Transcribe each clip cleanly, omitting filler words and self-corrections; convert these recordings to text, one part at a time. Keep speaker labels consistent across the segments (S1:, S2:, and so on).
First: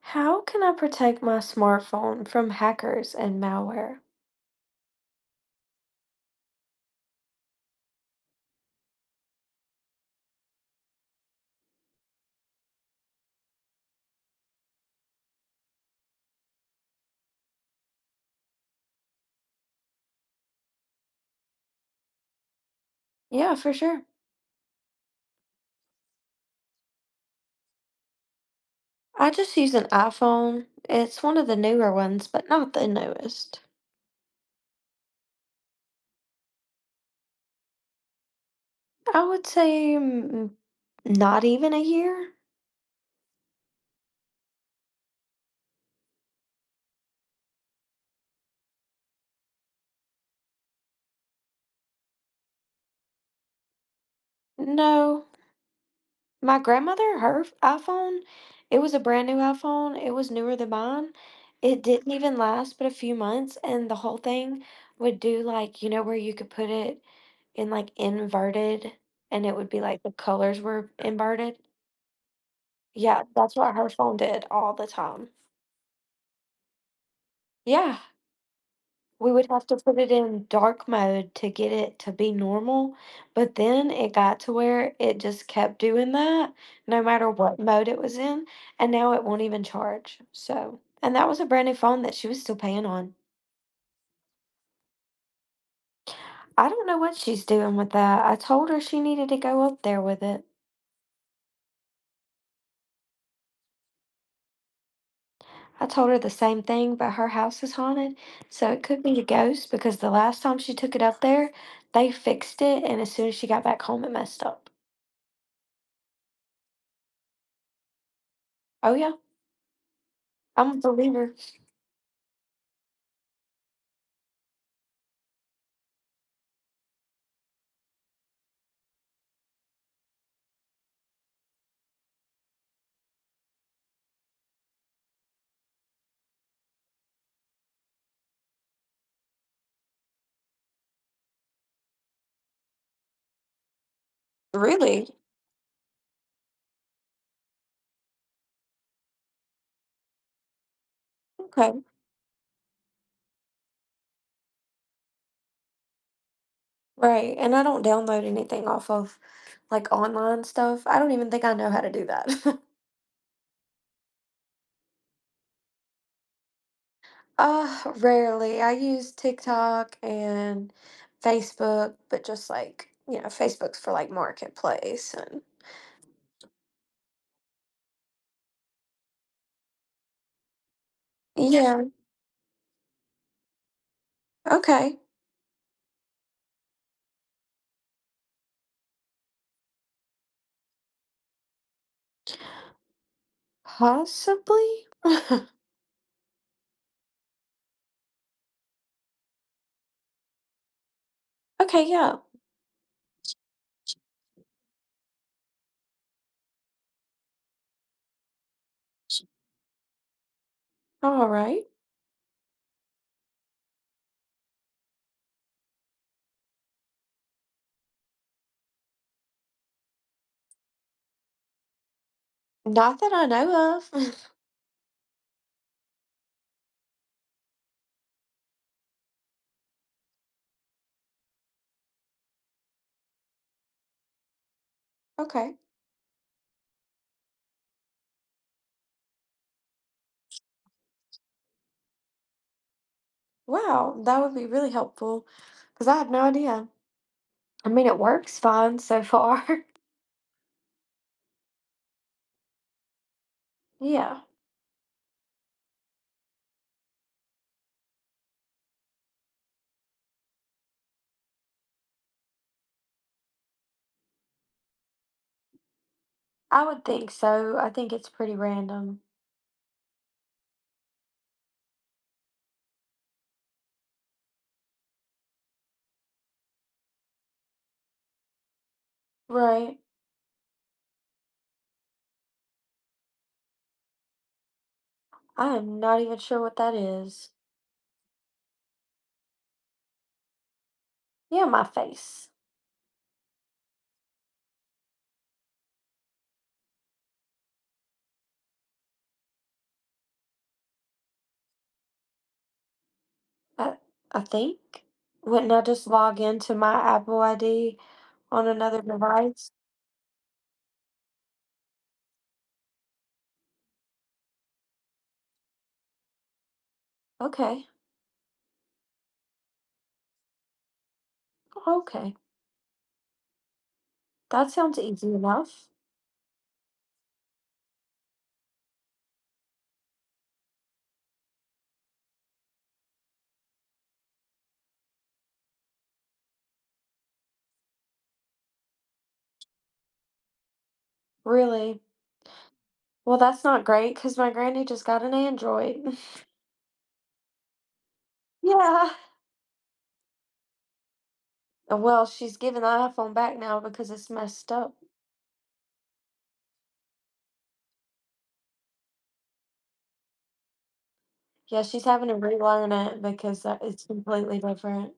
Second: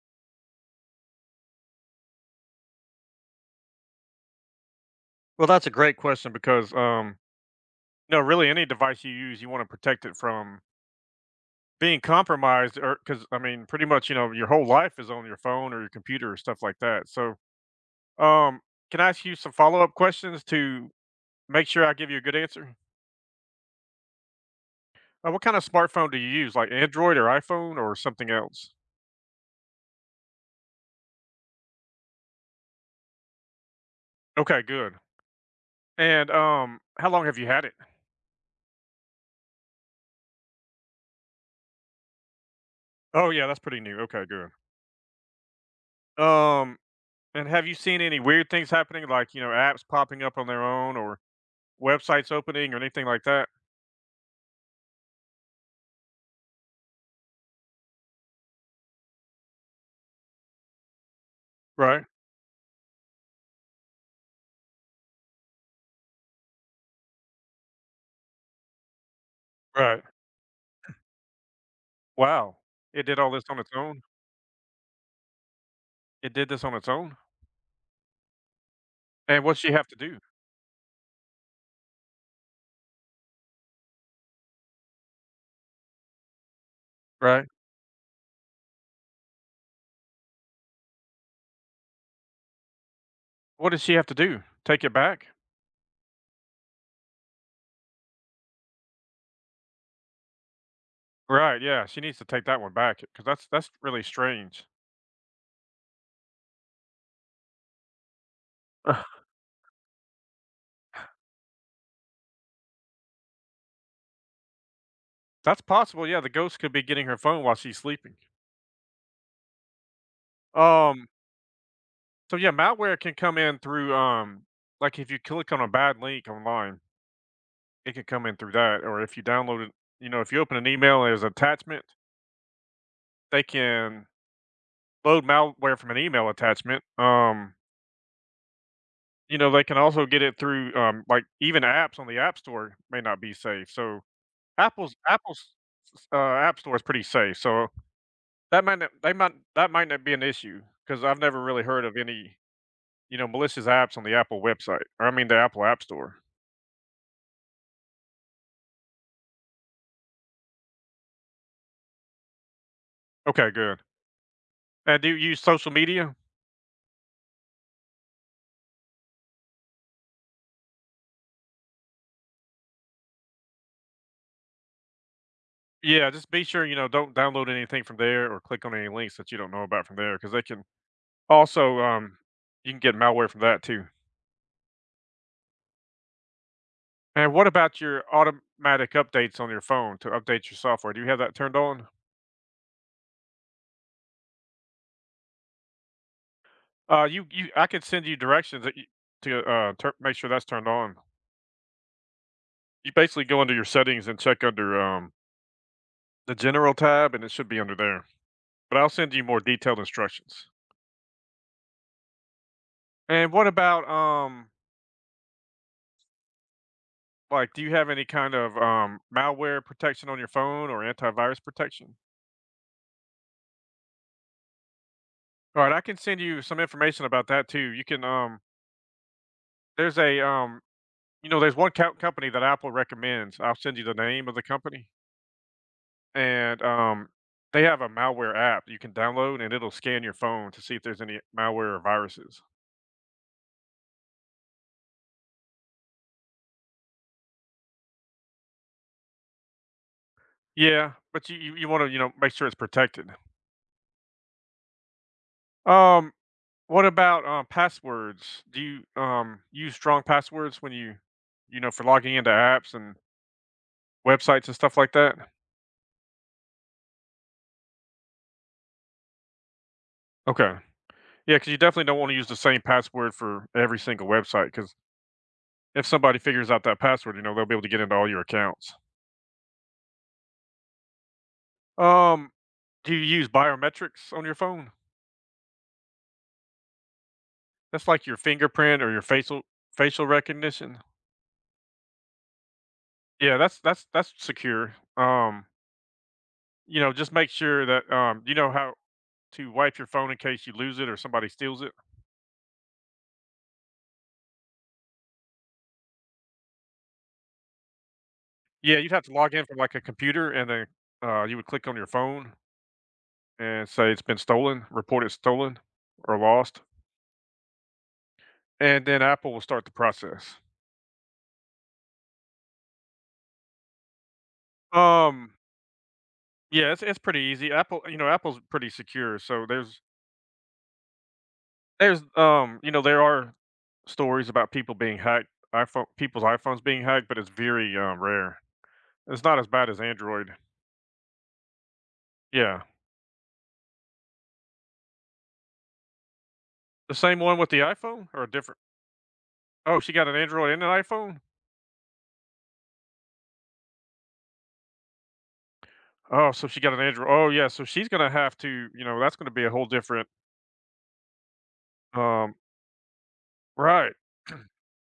S1: How can I protect my smartphone from hackers and malware?
S2: Well, that's a great question because, no, really, any device you use, you want to protect it from being compromised, or because I mean, pretty much, you know, your whole life is on your phone or your computer or stuff like that. So, um, can I ask you some follow up questions to make sure I give you a good answer?
S1: Yeah, for sure.
S2: What kind of smartphone do you use, like Android or iPhone or something else?
S1: I just use an iPhone. It's one of the newer ones, but not the newest.
S2: Okay, good. And how long have you had it?
S1: I would say not even a year.
S2: Oh, yeah, that's pretty new. Okay, good. Um, and have you seen any weird things happening, like apps popping up on their own, or websites opening or anything like that?
S1: No. My grandmother, her iPhone, it was a brand new iPhone. It was newer than mine. It
S2: Right,
S1: didn't even last but a few months, and the whole thing would do like, where you could put it in like inverted and it would be
S2: right.
S1: like the colors were inverted.
S2: Wow. It did
S1: Yeah,
S2: all this
S1: that's
S2: on its
S1: what her
S2: own?
S1: phone did all the time.
S2: It did this on its own?
S1: Yeah, we
S2: And
S1: would
S2: what
S1: have
S2: she
S1: to
S2: have to
S1: put it
S2: do?
S1: in dark mode to get it to be normal, but then it got to where it just kept doing that no matter
S2: Right.
S1: what mode it was in, and now it won't even charge, so and that was a brand new phone that she was still paying on.
S2: What does she have to do? Take it back?
S1: I don't know what she's doing with that. I told her she needed to go up there with it.
S2: Right, yeah, she needs to take that one back because that's really strange.
S1: I told her the same thing, but her house is haunted, so it could be a
S2: Ugh.
S1: ghost because the last time she took it up there, they fixed it, and as soon as she got back home, it messed up.
S2: That's possible, yeah, the ghost could be getting her phone while she's sleeping.
S1: Oh, yeah, I'm a
S2: Um,
S1: believer.
S2: so yeah, malware can come in through, like, if you click on a bad link online, it can come in through that, or if you download it, if you open an email as attachment, they can load malware from an email attachment. You know, they can also get it through like even apps on the App Store may not be safe. So Apple's
S1: Really?
S2: Apple's App Store is pretty safe. So that might not be an issue because I've never really
S1: Okay.
S2: heard of any malicious apps on the Apple website or I mean the Apple App Store.
S1: Right. And I don't download anything off of like online stuff. I don't even think I know how to do that.
S2: Okay, good. And do you use social media?
S1: Rarely. I use TikTok and Facebook, but just like, Facebook's for like marketplace and
S2: Yeah, just be sure don't download anything from there or click on any links that you don't know about from there because they can also
S1: yeah,
S2: you can get malware from that too.
S1: okay.
S2: And what about your automatic updates on your phone to update your software? Do you have that turned on?
S1: Possibly.
S2: I could send you directions that you, to tur make sure that's turned on.
S1: Okay, yeah.
S2: You basically go under your settings and check under the general tab, and it should be under there. But I'll send you more detailed instructions.
S1: All right.
S2: And what about like, do you have any kind of malware protection on your phone or antivirus protection?
S1: Not that I know of.
S2: All right, I can send you some information about that too. You can there's a You know, There's one co company that Apple recommends. I'll send you the name of the company,
S1: Okay.
S2: and, they have a malware app you can download, and it'll scan your phone to see if there's any malware or viruses.
S1: Wow, that would be really helpful because I have no idea. I mean, it works fine so far.
S2: Yeah, but you wanna, make sure it's protected.
S1: Yeah,
S2: Um, what about, passwords? Do you, use strong passwords when you for logging into apps and websites and stuff like that?
S1: I would think so. I think it's pretty random.
S2: Okay. Yeah, because you definitely don't wanna use the same password for every single website. Because if somebody figures out that password, they'll be able to get into all your accounts.
S1: Right.
S2: Um, do you use biometrics on your phone?
S1: I am not even sure what that is.
S2: That's like your fingerprint or your facial recognition.
S1: Yeah, my face.
S2: Yeah, that's secure. Just make sure that you know how to wipe your phone in case you lose it or somebody steals it.
S1: I, I think. Wouldn't I just log into my Apple ID on
S2: Yeah,
S1: another
S2: you'd have to log in
S1: device?
S2: from like a computer, and then you would click on your phone and say it's been stolen, report it stolen or lost,
S1: Okay.
S2: and then Apple will start the process.
S1: Okay. That sounds easy
S2: Um,
S1: enough.
S2: yeah, it's pretty easy. Apple's pretty secure, so there are stories about people being hacked, iPhone people's iPhones being hacked, but it's very, rare. It's not as bad as Android.
S1: Really.
S2: Yeah.
S1: Well, that's not great because my granny just got an Android.
S2: The same one with the iPhone or a different—
S1: Yeah.
S2: Oh, she got an Android and an iPhone?
S1: Well, she's giving the iPhone back now because it's messed up.
S2: Oh, so she got an Android, oh, yeah, so she's gonna have to, that's gonna be a whole different—
S1: Yeah, she's having to
S2: um
S1: relearn it because it's
S2: Right.
S1: completely different.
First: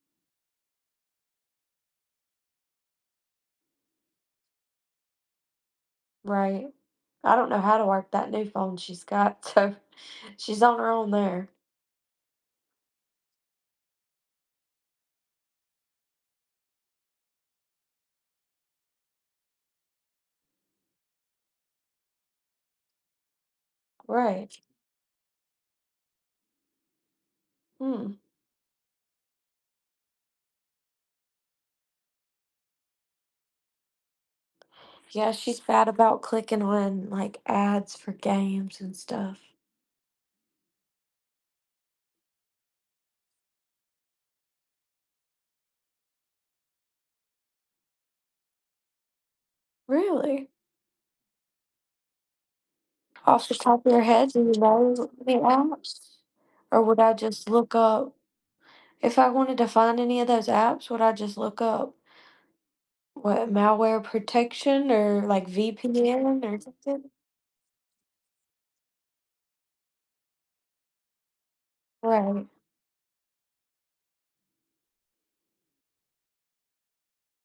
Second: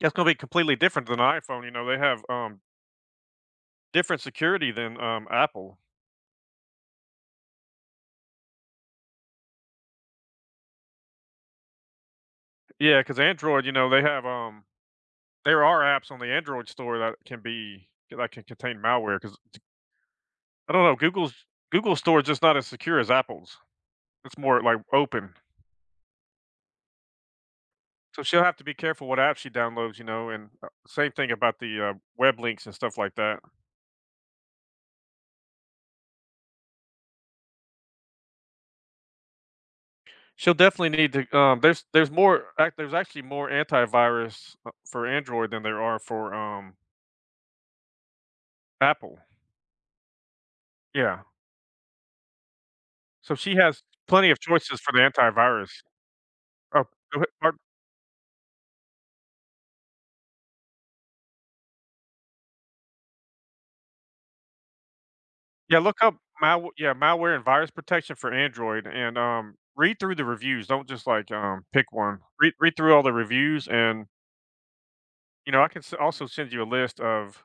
S2: That's gonna be completely different than an iPhone, they have, different security than, Apple.
S1: Right. I don't know how to work that new phone she's got, so she's on her own there.
S2: Yeah, because Android, they have, there are apps on the Android store that can contain malware because. I don't know. Google Store is just not as secure as Apple's. It's
S1: Right.
S2: more like open.
S1: Hmm.
S2: So she'll have to be careful what app she downloads, and same thing about the web links and stuff like that.
S1: Yeah, she's bad about clicking on like ads for games and stuff.
S2: She'll definitely need to. There's actually more antivirus for Android than there are for Apple.
S1: Really?
S2: Yeah. So
S1: Off the
S2: she has
S1: top of your head,
S2: plenty of
S1: do you
S2: choices for
S1: know
S2: the
S1: the
S2: antivirus.
S1: apps? Or
S2: Oh,
S1: would I
S2: go
S1: just
S2: ahead.
S1: look up if I wanted to find any of those apps, would I just look up what malware protection or like
S2: Yeah, look up
S1: VPN or
S2: malw yeah,
S1: something?
S2: malware and virus protection for Android and, read through the reviews, don't just, like, pick one.
S1: Right.
S2: Read through all the reviews and, I can s also send you a list of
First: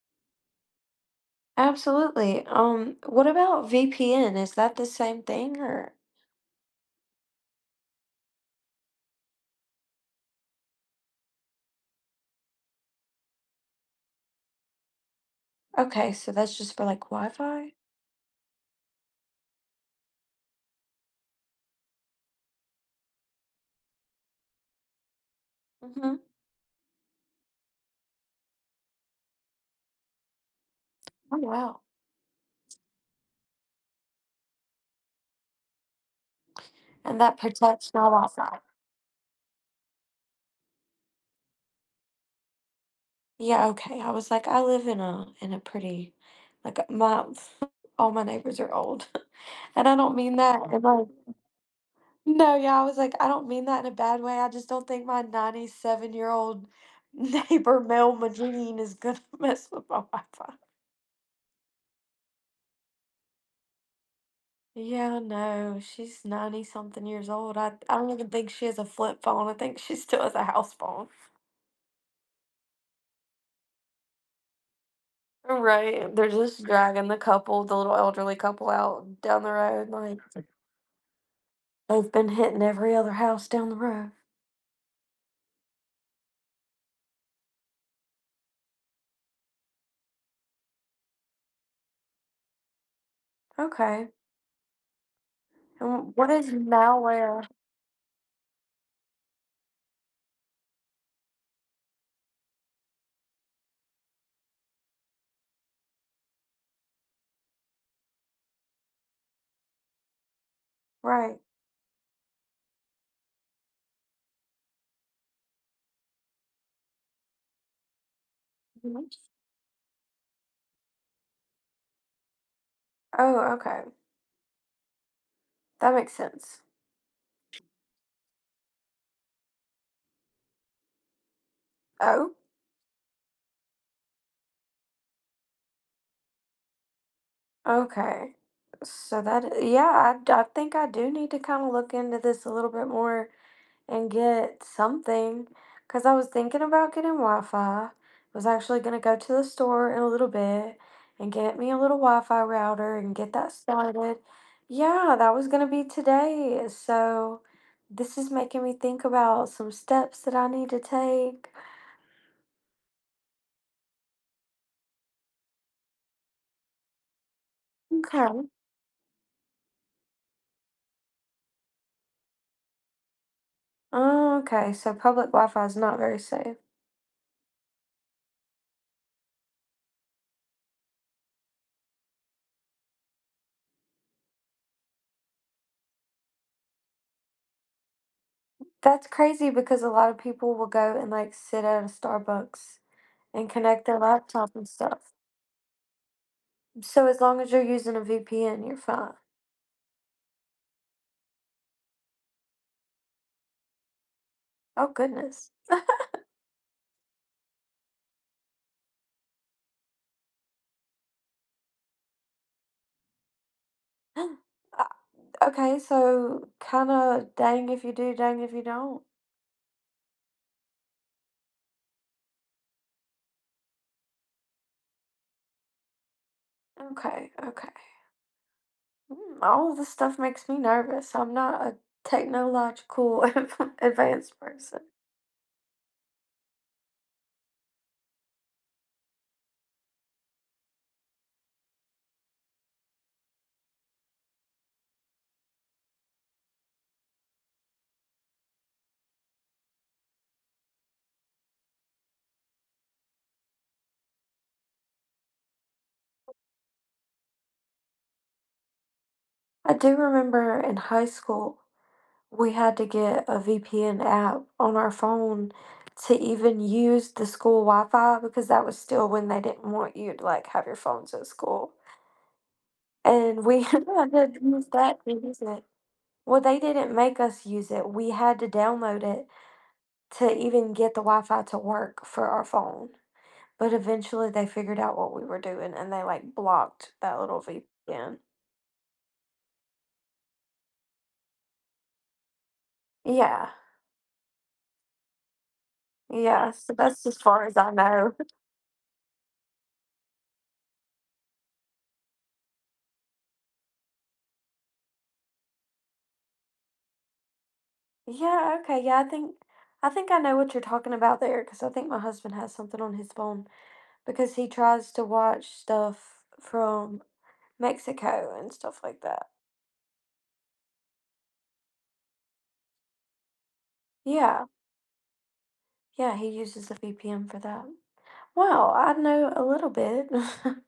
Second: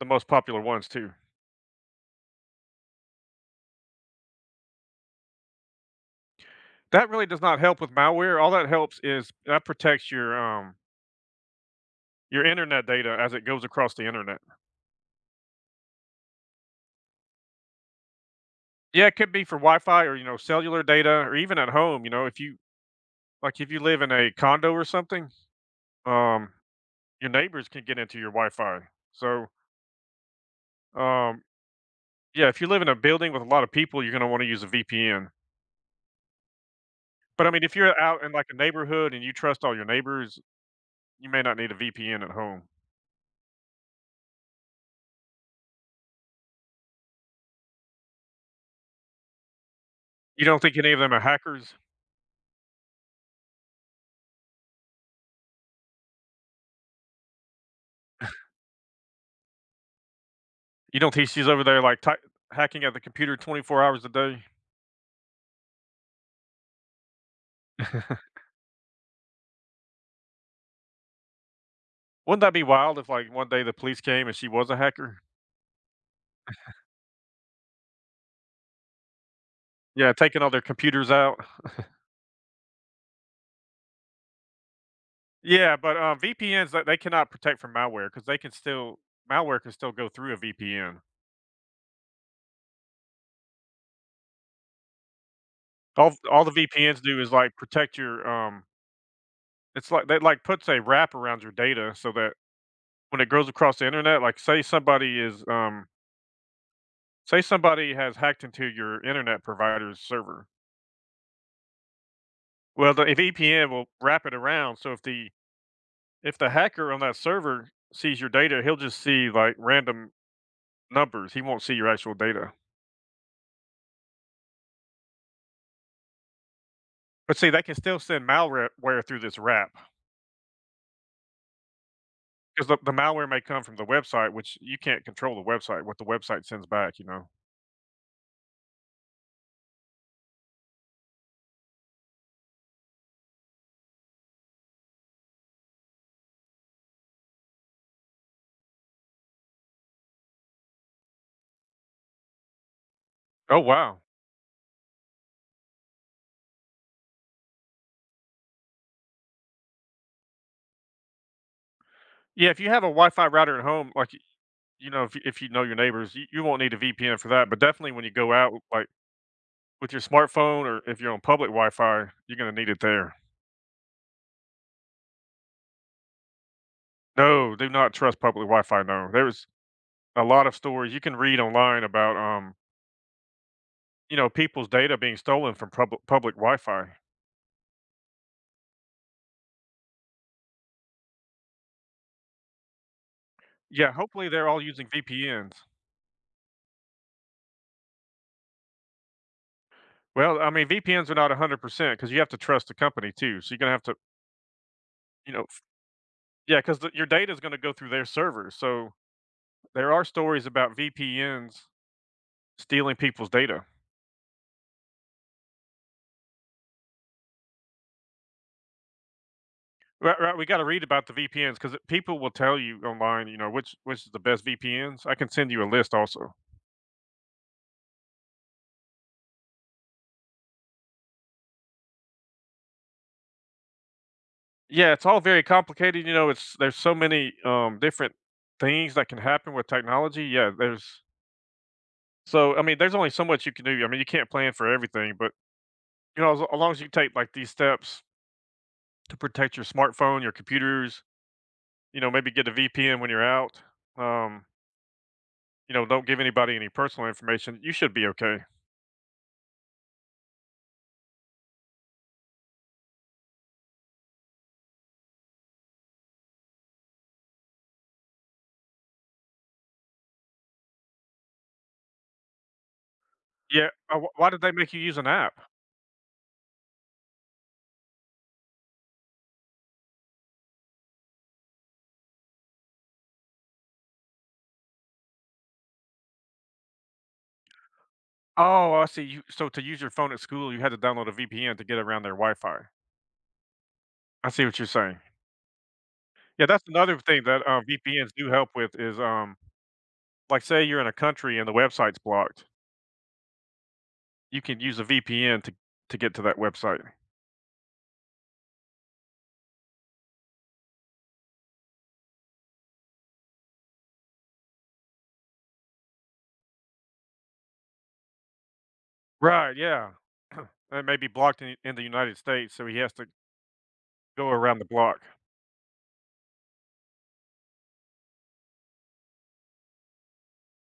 S2: the most popular ones too.
S1: Absolutely. What about VPN? Is that the same thing or
S2: That really does not help with malware, all that helps is that protects your internet data as it goes across the internet.
S1: okay, so that's just for like Wi-Fi?
S2: Yeah, it could be for Wi-Fi or, cellular data or even at home, if you live in a condo or something,
S1: Mm-hmm.
S2: um, your neighbors can get into your Wi-Fi. So,
S1: Oh
S2: um
S1: wow.
S2: yeah, if you live in a building with a lot of people, you're gonna wanna use a VPN.
S1: And that
S2: But, I mean, if
S1: protects
S2: you're
S1: my
S2: out in, like, a
S1: Wi-Fi.
S2: neighborhood and you trust all your neighbors, you may not need a VPN at home.
S1: Yeah, okay. I was like, I live in a pretty like my all my neighbors are old. And I don't mean
S2: You
S1: that.
S2: don't think
S1: And
S2: any of
S1: like.
S2: them are hackers?
S1: No, yeah, I was like, I don't mean that in a bad way. I just don't think my 97-year-old neighbor Mel Magine is gonna mess with my Wi-Fi.
S2: You don't think she's over there, like, ty hacking at the computer 24 hours a day?
S1: Yeah, no, she's 90 something years old. I don't even think she has a flip phone. I think she still has a house phone.
S2: Wouldn't that be wild if, like, one day the police came and she was a hacker?
S1: Right. They're just dragging the couple, the little elderly couple out down the road.
S2: Yeah, taking
S1: Like
S2: all their computers out.
S1: they've been hitting every other house down the road.
S2: Yeah, but, VPNs, th they cannot protect from malware because they can still malware can still go through a VPN.
S1: Okay.
S2: All
S1: And what
S2: all
S1: is
S2: the VPNs do is,
S1: malware?
S2: like, protect your— It's like that, like, puts a wrap around your data so that when it goes across the internet, like, say say somebody has hacked into your internet provider's server.
S1: Right.
S2: Well, the VPN will wrap it around, so if the hacker on that server sees your data, he'll just
S1: Mhm.
S2: see, like, random numbers, he won't see your actual data.
S1: Oh, okay. That makes sense.
S2: But see, they can still send malware through this wrap
S1: Oh.
S2: because the malware may come from the website, which you can't control the website, what the website sends back, you know?
S1: Okay. So that, yeah, I think I do need to kind of look into this a little bit more and get something because I was thinking about getting Wi-Fi. Was actually going to go to the store in a little bit and get me a little Wi-Fi router and get that
S2: Oh, wow.
S1: started. Yeah, that was going to be today. So this is making me think about some steps that I need to take.
S2: Yeah, if you have a Wi-Fi router at home, like if you know your neighbors, you won't need a VPN for that, but definitely when you
S1: Okay.
S2: go out, like with your smartphone or if you're on public Wi-Fi, you're gonna need it there.
S1: Okay, so public Wi-Fi is not very safe.
S2: No, do not trust public Wi-Fi. No, there's a lot of stories you can read online about, people's data being stolen from public Wi-Fi.
S1: That's crazy because a lot of people will go and like sit at a Starbucks and connect
S2: Yeah,
S1: their
S2: hopefully they're
S1: laptop
S2: all
S1: and
S2: using
S1: stuff.
S2: VPNs.
S1: So as long as you're using a VPN, you're fine.
S2: Well, I mean, VPNs are not 100% because you have to trust the company too. So you're gonna have to,
S1: Oh
S2: you know,
S1: goodness.
S2: f- yeah, because your data is gonna go through their servers. So there are stories about VPNs stealing people's data.
S1: Uh, Okay, so kind of dang if you do, dang if you don't.
S2: Right, right, we gotta read about the VPNs because people will tell you online, which is the best VPNs. I can send you a list also.
S1: Okay, okay. All this stuff makes me nervous. I'm not a technological advanced person.
S2: Yeah, it's all very complicated, you know, it's there's so many, different things that can happen with technology. Yeah, I mean, there's only so much you can do. I mean, you can't plan for everything, but, as long as you take, like, these steps to protect your smartphone, your computers, maybe get a VPN when you're out, um, don't give anybody any personal information, you should be okay.
S1: I do remember in high school we had to get a VPN app on our phone to even use the school Wi-Fi because that was still when they didn't want you to like have your phones at school. And we
S2: Yeah,
S1: had
S2: wh why
S1: to
S2: did they
S1: use
S2: make you use
S1: that
S2: an
S1: to
S2: app?
S1: use it. Well, they didn't make us use it. We had to download it to even get the Wi-Fi to work for our phone. But eventually they figured out what we were doing and they like blocked that little VPN.
S2: Oh, I see. You So to use your phone at school, you had to download a VPN to get around their Wi-Fi.
S1: Yeah.
S2: I see what you're saying. Yeah,
S1: Yeah.
S2: that's
S1: So
S2: another
S1: that's as
S2: thing that,
S1: far as I
S2: VPNs
S1: know.
S2: do help with is, like, say you're in a country and the website's blocked, you can use a VPN to get to that website.
S1: Yeah, okay, yeah, I think I think I know what you're talking about there, because I think my husband has something on his phone because he tries to watch stuff from Mexico and stuff like that.
S2: Right, yeah. It may be blocked in the United States, so he has to go
S1: Yeah,
S2: around the block.
S1: yeah, he uses a VPN for that. Wow, I know a little bit.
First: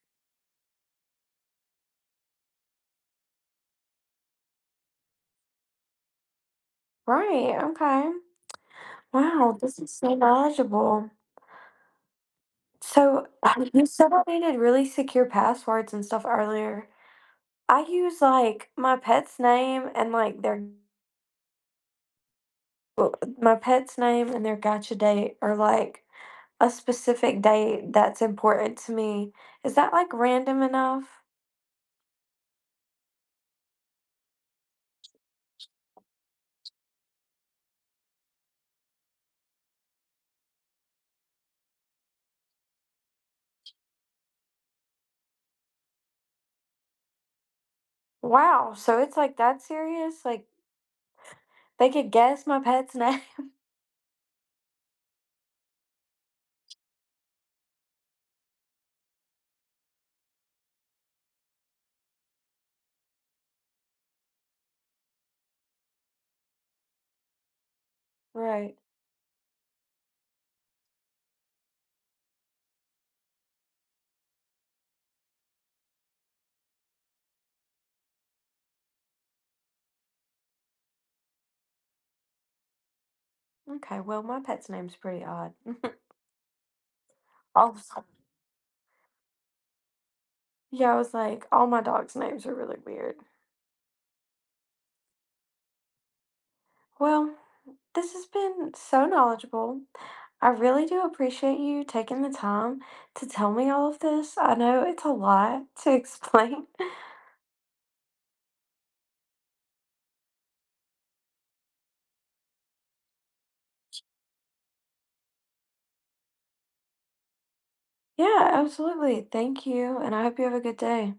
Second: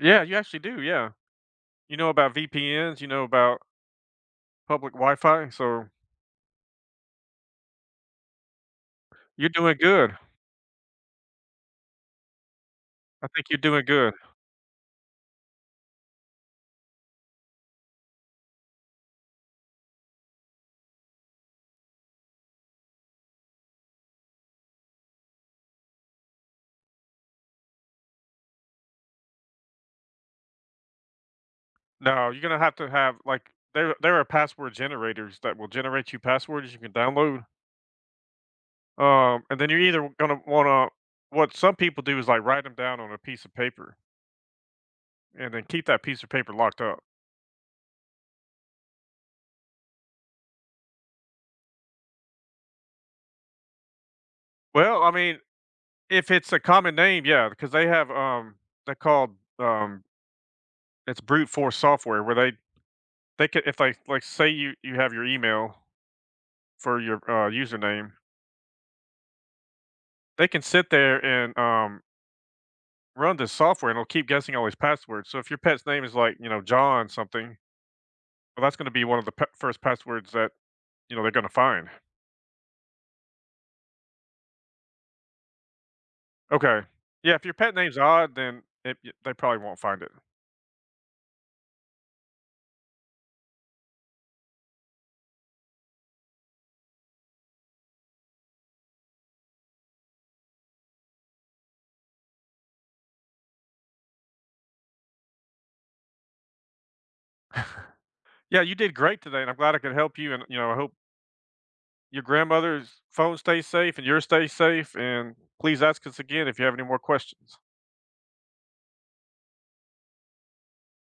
S2: Yeah, you actually do, yeah. You know about VPNs, you know about public Wi-Fi, so
S1: Right, okay.
S2: you're
S1: Wow,
S2: doing
S1: this is so
S2: good.
S1: knowledgeable.
S2: I
S1: So
S2: think you're doing
S1: you said
S2: good.
S1: I needed really secure passwords and stuff earlier. I use like my pet's name and like their well, my pet's name and their gotcha date are like a specific date that's important to me. Is that like random enough?
S2: No, you're gonna have to have like there are password generators that will generate you passwords you can download. And then you're either gonna wanna what some people do is like write them down on a piece of paper and then keep that piece of paper locked up.
S1: Wow, so it's like that serious? Like they could guess my pet's name?
S2: Well, I mean, if it's a common name, yeah, because they have they called um it's brute force software where they could if they like, say you have your email for your username,
S1: Right.
S2: they can sit there and run this software and it'll keep guessing all these passwords. So if your pet's name is like, John something, well, that's going to be one of the first passwords that, they're going to find.
S1: Okay, well, my pet's name's pretty odd.
S2: Okay. Yeah. If your pet name's
S1: Also,
S2: odd, then they probably won't find it.
S1: yeah, I was like, all my dogs' names are really weird. Well, this has been so knowledgeable. I really do appreciate you taking the time to tell me all of this. I know it's a lot to explain.
S2: Yeah. You did great today. And I'm glad I could help you. And, I hope your grandmother's phone stays safe and yours stays safe. And please ask us again if you have any more questions.
S1: Yeah, absolutely. Thank you, and I hope you have a good day.